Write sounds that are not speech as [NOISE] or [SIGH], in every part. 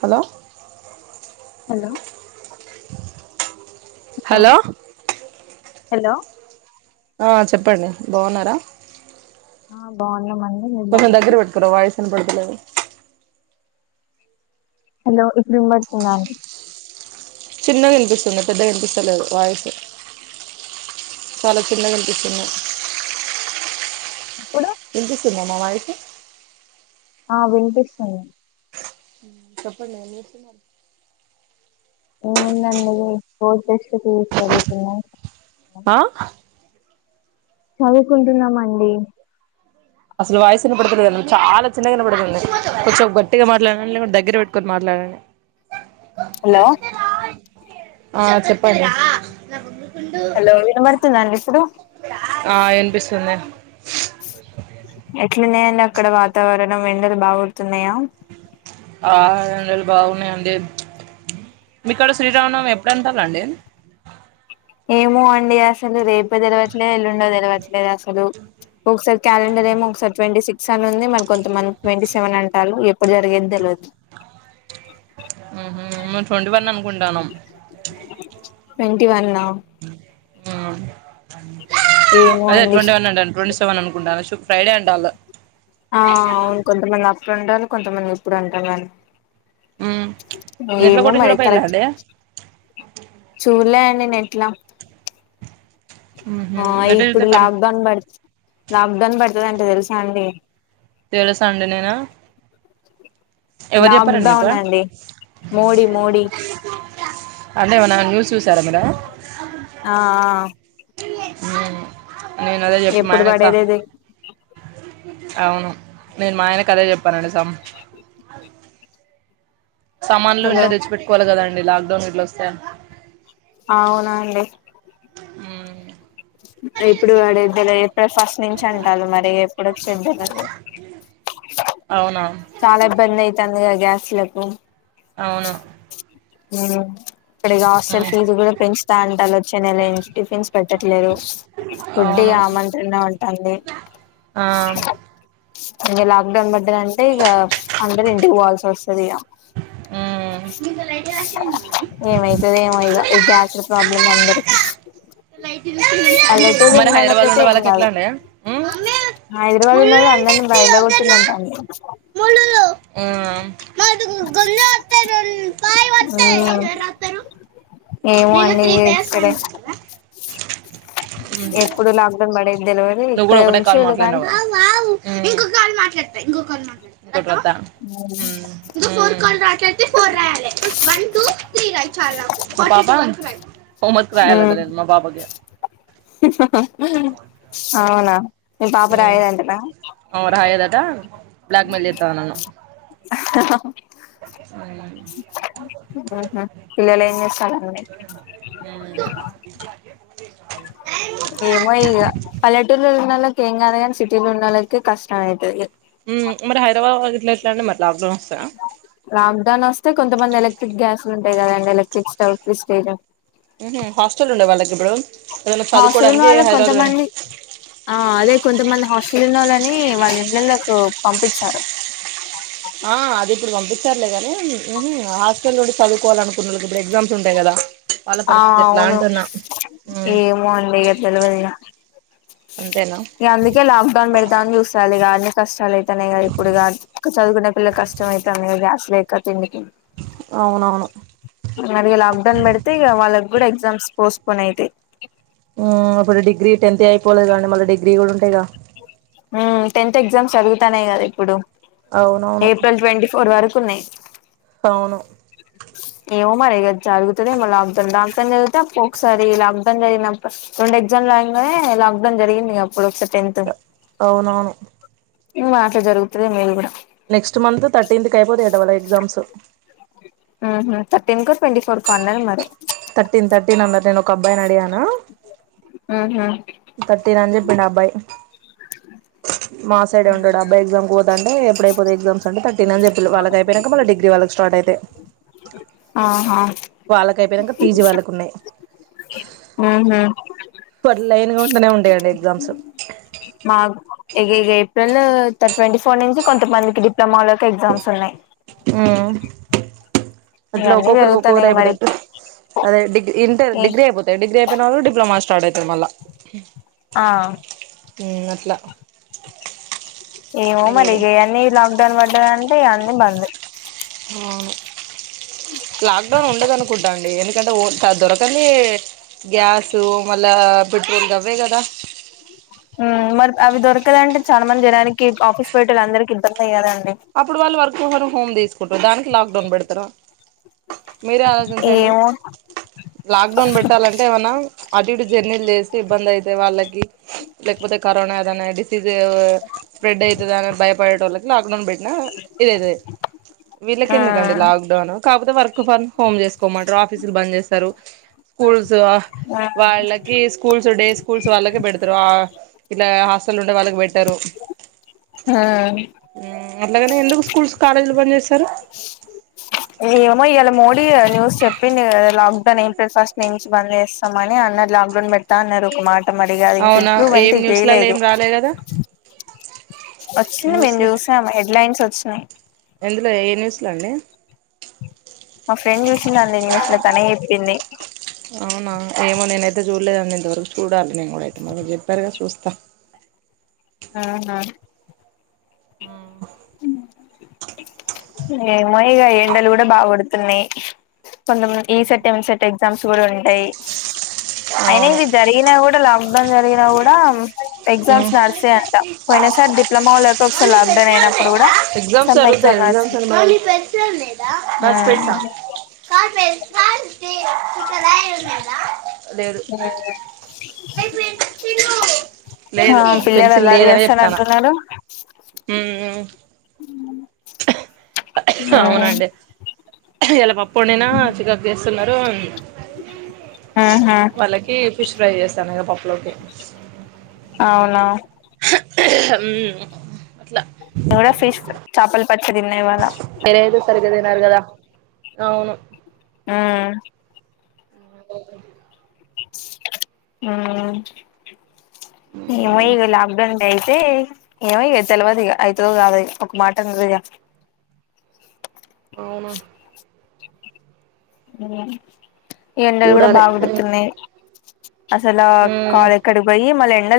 Hello hello hello hello ఆ చెప్పండి బాగున్నారా ఆ బాగున్నా మండి కొంచం దగ్గర పెట్కోరా వాయసు వినపడుతలేదు హలో ఇప్పుడు ఇనబడుతుందా అండి చిన్నగా వినిపిస్తుంది పెద్దగా వినిపిస్తలేదు వాయిసు చాలా చిన్నగా వినిపిస్తుంది ఇపు ఇనిపిస్తుందా నా వాయిసు ఆ వినిపిస్తుంది చెప్పు ఏంచేస్తున్నారు [UNINTELLIGIBLE] ఆ చదువుకుంటున్నామండి అసలు వాయసు ఇనపడుతలేదు చాలా చిన్నగా ఇనపడుతుంది కొంచెం గట్టిగా మాట్లాదండి లేకపోతే దగ్గర పెట్టుకొని మాట్లా అ హలో ఆ చెప్పండి హలో ఇనబడుతుందా అండి ఇప్పుడు ఆ ఇనిపిస్తుంది ఎట్లున్నాయి అండి అక్కడ వాతావరణం ఎండలు బాగోడుతున్నాయా ఆ ఎండలు బాగున్నాయి అండి మీకాడ శ్రీరామనవమి ఎప్పుడంటాలండి ఏమో అండి అసలు రేపో తెలవట్లేదు ఎల్లుండో తెలవట్లేదు అసలు ఒకసారి క్యాలెండర్ ఏమో ఒకసారి ట్వంటీ సిక్స్ అని ఉంది మరి కొంత మంది ట్వంటీ సెవెన్ అంటారు ఎప్పుడు జరిగేది తె అ ఆహ మేం ట్వంటీ వన్ అనుకుంటానమ్ ట్వంటి వన్ ఆ ఏమో అదే అండి ట్వంటీ వన్ అంటన్న ట్వంటీ సెవెన్ అనుకుంటా శు ఫ్రైడే అంటలు అట్లాటలు కొంతమంది ఇట్ల అంటాలు ఊమ్ మరీ నెట్లో ఏమో కూడా మరి చూడపోయిలా కరెక్ట్ అండి చూలే నేట్లా ఊహు ఆ నెట్లో చూతే ఇప్పుడు కను లాక్డౌన్ పడు లాక్డౌన్ పడుతదట తెలుసా అండి ఇయ్యాల సండే నేనా లాక్డౌన్ అండి మోడీ మోడీ అంటేమనా న్యూస్ చూసారా మీరు ఆ హ ఊమ్ నేను అదే చెప్పా ఎప్పుడు మాయనకు పడేదేది అవును నేను మా ఆయనకు అదే చెప్పానండి సమ్ సామాన్లు హలో ఇంట్లో తెచ్చిపెట్టుకోవాలి కదా అండి లాక్డౌన్ గిట్లా వస్తె అవునండి హుమ్ ఏప్పుడు వడేదేలు డే ఫస్ట్ నుంచి అంటాలు మరి ఎప్పుడు వచెదలవదు ఇగ అవునా చాలా ఇబ్బంది అయితంది కదా గ్యాస్లకు అవును అవు ఇక్కడ హాస్టల్ ఫీజు కూడా పెంచుతా అంటలు వచ్చే నెల టిఫిన్స్ పెట్టట్లేదు ఆ ఫుడ్ ఇగ అవును [UNINTELLIGIBLE] అంటాంది ఆ ఇగ లాక్ డౌన్ పడ్డది అంటే ఇగా అందరు ఇంటికి పోవాల్సి వస్తది ఇగా ఉహు ఏమవుతదో ఏమో ఇగ ఈ గ్యాస్ల ప్రాబ్లమ్ అందరికి లైట్ చూసి పల్లెటూరు మరి హైదరాబాద్ ఉన్నళ్ళకైతే ఉండే ఏం వాళ్ళకి ఎట్లా కాదు అండి ఉమ్, మమ్మీ హైదరాబాద్ ముళ్ళు ఉన్నళ్ళ అ అందరిని బయలు వెళ్ల కొట్టింది అంటాది ఆ ఆ ఏమో నేను అండి త్రీ పేర్స్ ఇక్కడే రాయమన్నా కదా ఉమ్. ఎప్పుడు లాక్డౌన్ పడేది తెలవదు నువ్వు కూడా ఇక్కడే ఒకే కాల్ ఉంచిల్లు కానీ మాట్లాడివు కదా ఉమ్ ఉం మా పాప హోమ్ వర్క్ రాయాలట మ్మ్ నేను మా పాపకి. అవునా మీ పాప రాయదంటనా అ రాయాలట బ్లాక్ మేల్ జెత్తంది నను ఆహా హ ఆహా పిల్లలు ఏం ఉమ్ ఏమో ఇగ పల్లెటూర్లలో కేం కాదు గాని సిటీల్ ఉన్నవాళ్ళకి కష్టమైతది. మరి హైదరాబాద్ల ఇట్ల ఎట్లాండి మరి లాక్డౌన్ వస్తాయా లాక్డౌన్ వస్తే కొంతమంది ఎలక్ట్రిక్ గ్యాస్ ఉంటాయి కద అండి ఎలక్ట్రిక్ స్టవ్ ప్రెస్టేజ్ ఉహు హస్టెల్ ఉండేవాల హాస్టల్ ఉన్న వల్ల పోయిన కొంతమంది ఆ అదే కొంతమంది హాస్ట తిన్నోళని వాళ ఇళ్లలకు పంపించారు. ఆ అది ఇప్పుడు పంపించారులేగాని ఉహు హాస్టల్ నుండి చదువుకోవాలి అనుకున్న వాళ్ళకి ఇప్పుడు ఎగ్జామ్స్ ఉంటాయి కదా వాళ్ళ ఆ పరిస్థితి ఎట్లా అవును అంటున్నా ఉమ్ ఏమో అండి తెలువదు ఇగ అంతేనా ఇగ అందుకే లాక్ డౌన్ పెడతా అని చూస్తాలు ఇగ బాగానే కష్టాలు అయితున్నాయి క ఇప్పుడుగా చదువుకునే పిల్ల కష్టం అవుతున్నా గ్యాస్ లేక తిండికి అవునవును మరిగ లాబ్డౌన్ బడితే ఈ వాళ్ళ మకుడ ఎగ్జామ్స్ పోస్పోన్ అయితయి ఇప్పుడు డిగ్రీ టెన్త్ అయిపోలేదు కానీ మళ్ళీ డిగ్రీ కూడా ఉంటాయి క టెన్త్ ఎగ్జామ్స్ జరుగుతానేయి కదా ఇప్పుడు అవునవును ఏప్రిల్ ట్వంటీ ఫోర్ వరకు కునాయి అవును ఏమో మరి ఇగ జరుగుతది ఏమో లాక్ డౌన్ జరిగితే అప్పు ఒకసారి లాక్ డౌన్ జరిగినప్పుడు అడ్ ఎగ్జామ్ గానే లాక్ డౌన్ జరిగింది అప్పుడు ఒకసారి టెన్త్ అవునవును ఏమో అట్ల జరుగుతది ఏమో ఇది కూడా నెక్స్ట్ మంత్ థర్టీన్త్ కి అయిపోతాయి అంట వాళ్ళ ఎగ్జామ్స్ ఉహు థర్టీన్ కు ట్వంటీ ఫోర్ కు అన్నది మరి థర్టీన్ థర్టీన్ అన్నారు నేను ఒక అబ్బాయిని అడిగాను ఆహ థర్టీన్ అని చెప్పిండు ఆ అబ్బాయి మా సైడే ఉంటడు అబ్బాయి ఎగ్జామ్ కి పోతంటే ఎప్పుడయిపోతే ఎ్జాస్ అంట తర్టీన్ అని చెప్పిన్లు వాళ్ళకి అయినా మళ్ళ డిగీ వాళ్ళ స్టార్ట్ ఇప్పుడైతే ఆహా వాళ్ళక అయిపోయినాక పీజీ వాళ్ళకు ఉన్నాయి ఉహూ ఎప్పుడట్లనే లైన్గా ఉంటనే ఉండేయండి ఎగ్జామ్స్ మాక్ ఇ ఇ ఏప్రిల్ర్ ట్వంటీ ఫోర్ నుంచి కొంతమందికి పప్లొమా లోకి ఎగ్జామ్స్ ఉన్నాయి ఉ అట్లా ఇవన్నీ ఒక్కొక్కరికి ఒక్కొక్కరు జరుగుతాన్నాయి మరి అయిపోతుట్టు అదే డిగ్రీ ఇంటర్ ఏ డిగ్రీ అయిపోతాయి డిగ్రీ అయిపోయిన వాళ్ళు డిప్లొమా స్టార్ట్ అవుతాది మళ్ళ ఆ మ్ అట్లా ఏమో మీరు మరి కూడా ఇగ అన్నీ లాక్డౌన్ పడ్డద అంటే ఇ అన్నీ బందు అవును లాక్డౌన్ ఉండద అనుకుంటా అండి ఎందుకంటే ఓ దొరకంని గ్యాసు మళ్ళా పెట్రోల్ దవ్వే కదా మరి అవి దొరకదంటే చాలా మంది జనానికి ఆఫీస్ పోయేటోల్ల వాళ్ళందరికకి ఇబ్బంది అయ్యారుడి అప్పుడు వాళ్ళు వర్క్ ఫర్ హోమ్ తీసుకుంటారు దానికి లాక్ డౌన్ పెడతారా మీరే ఆలోచించండి ఏమో లాక్డౌన్ పెట్టాలంటే ఏమనా అటు ఇటు జర్నీలు చేస్తే ఇబ్బంది అయితే వాళ్ళకి లేకపోతే కరోనా ఏదైనా డిసీజ్ స్ప్రెడ్ అయితదా భయపడటోళ్ళకి లాక్డౌన్ బె ఇదది వీళ్ళక ఎందుకండి ఉమ్ లాక్డౌన్ కాకపోతే వ వర్క్ ఫ్రం హోమ్ చేసుకోమంటారు ఆఫీసులు బంద్ చేస్తారు స్కూల్స్ వాళ్ళకి స్కూల్స్ డే స్కూల్స్ వాళ్ళకి పెడతారు ఆ ఇట్లా అసలు ఉండే వాళ్ళకి పెట్టారు ఆ అట్లాగనే ఎందుకు స్కూల్స్ కాలేజీలు బంద్ చేస్తారు [INAUDIBLE] ఏమో ఇయళ మోడీ న్యూస్ చెప్పిడు లాక్డౌన్ ఏం ఫస్ట్ నుంచి బంద్ చేస్తామని అన్నరు లాక్డౌన్ పెడతా అన్నరు ఒక మరి ఇగ అవునా ఇంప్రూవ్మెంట్ ఏం న్యూస్లలో చేయలేదు ఏం రాలే కదా వచ్చింది మేము న్యూస్లే చూసాం హెడ్లైన్స్ వచ్చినాయి ఎందులో ఏ న్యూస్లో అండి మా ఫ్రెండ్ చూసింది అంది న్యూస్ లో తనే చెప్పింది అవునా ఏమో నేనైతే చూడలేదండి ఇంతవరకు చూడాలి నేను కూడా అైతే మ చెప్పారుగా చూస్తాను త ఆ హా ఆ ఏమో ఇక ఎండలు కూడా బాగపడుతున్నాయి కొంతమంది ఈ సట్ ఎంసెట్ ఎగ్జామ్స్ కూడా ఉంటాయి అయినా అవును ఇది జరిగినా కూడా లాక్ డౌన్ జరిగినా కూడా ఎగ్జామ్స్ నడుస్తాయి అంట పోయినా సారి డిప్లొమా లో ఎగ్జామ్స్ ఎగ్జామ్ జరుగుతాయండి నడిచింది [UNINTELLIGIBLE] [INAUDIBLE] లేదు మ్ ఆ లేదు పిల్లలు అల్లరి చేస్తానట్టున్నారు మ్ అవునండి ఈయాల పప్పు వండిన చికాకు స్తున్నారు ఆహా వాళ్ళకి ఫిష్ ఫ్రై చేస్తాను కదా పప్పులోకి అవును మ్ అట్లా కూడా ఫిష్ చేపలు పచ్చిడి తిన్నాయివాళ మీరైతే [UNINTELLIGIBLE] అవును మ్ [UNINTELLIGIBLE] మ్ ఏమో ఇగ లాక్ డౌన్ అయితే ఏమో ఇగ తెల్వదు ఇగ అయితదో కాదో ఒక మాట అన్నది ఇక - [INAUDIBLE] అవునా ఈ ఎండలు కూడా చూడాలి బాగుగుడుతున్నాయి. అసలా నేను కాలేక్కడ పోయి మల్ల ఎండాలే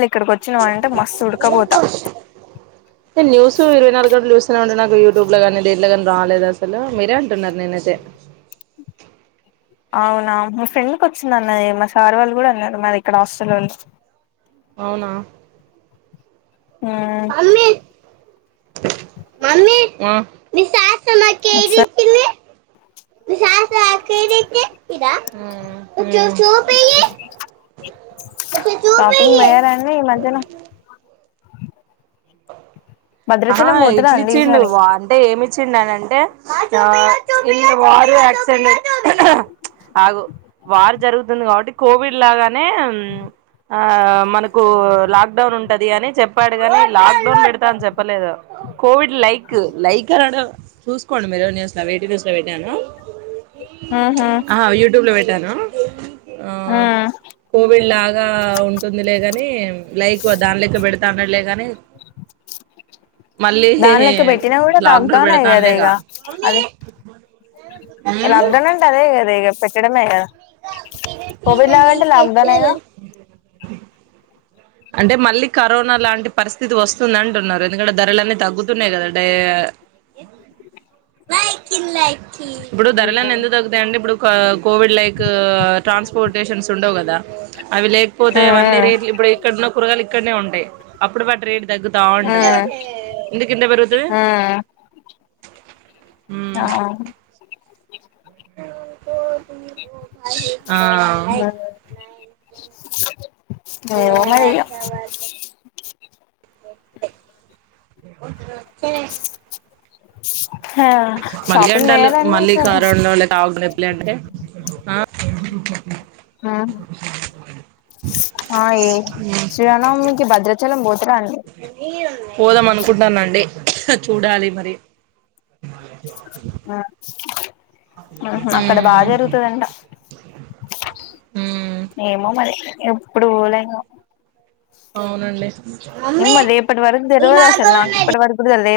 న్యూస్ ఇరవై నాలుగు గంటలు చుస్ నే ఉండు నా యూట్యూబ్ లో గానీ దేట్లో గాని రాలేదు అసలు మీరే అంటున్నారు నేనైతే అవునా మా ఫ్రెండ్కి వచ్చింది అన్నదె మా సార్ వాళ్ళు గూడా అన్నారు మరి ఇక్కడ హాస్టల్లో వోళ్ళు అవునా మ్మ్ మమ్మీ మమ్మీ మీ ఓక్ సార్ [UNINTELLIGIBLE] చుపియ్యి షాపింగ్ పోయారాండి ఈ మధ్యన ఆహ భద్రాచలం పోతురా అండి ఇట్లిచ్చిండు ఈసారి వా అంటే ఏమిచ్చిండు అని అంటే [UNINTELLIGIBLE] ఆగు వార్ జరుగుతుంది కాబట్టి కోవిడ్ లాగానే ఆ మనకు లాక్ డౌన్ ఉంటది అని చెప్పాడు గాని లాక్ డౌన్ పెడతా అని చెప్ప కోవిడ్ లైక్ లైక్ అ చూసుకోండి మీరు న్యూస్లో వె టూ న్యూస్లో పెట్టాను ఉహు ఆహా యుట్యూబ్ లో పెట్టాను ఉమ్ కోవిడ్ లా గా ఉంటుంది లేగాని లైక్ దాని లెక్క పెడతా అన్నలే గాని మళ్ళీ దాని లెక్క పెట్టినా కూడా లాక్డౌన్ ఏ కదా ఇగ అదే లాక్డౌన్ అంటే అదే గదా ఇగ పెట్టడమే గదా లాక్డౌనేగా [UNINTELLIGIBLE] అంటే మళ్ళీ కరోనా లాంటి పరిస్థితి వస్తుందంటున్నారు ఎందుకంటే ధరలన్నీ తగ్గుతున్నాయి గదా డయ నాయి కిడ్లయి ఇప్పుడు ధరలన్ని మ్మ్ ఎందుకు తగ్గుతాయి అండి ఇప్పుడు కోవిడ్ లైక్ ట్రాన్స్పోర్టేషన్ ఉండవు గదా అవి లేకపోతే అవన్నీ మ్మ్ రేట్లు ఇప్పుడు కూరగాలు ఇక్కడనే ఉంటాయి అప్పుడువాటి రేట్ తగ్గుతా ఉంటంది మ్మ్ ఎందుకింత పెరుగుతది మ్మ్ ఆ ఆవ్ ఏమో ఇగ ఎ అ మళ్ళ అంటల్లు పోయారండి మళ్ళీ ఈసారి కరోలేలో [UNINTELLIGIBLE] ఎప్పులే అంటే ఆ ఆ ఆ ఏ చానా భద్రాచలం బోతార అండి పోదాం అనుకుంటన్న అండి చూడాలి మరి మ్మ్ హు అక్కడ బాగా ఉమ్ జరుగుతుందంట ఉమ్ ఏమో మరి ఎప్పుడు పోలె ఇంగ అవునండి ఎమొ రెప్పటి వరకు తెలవదసలు నా ఇప్పటి వరకు తె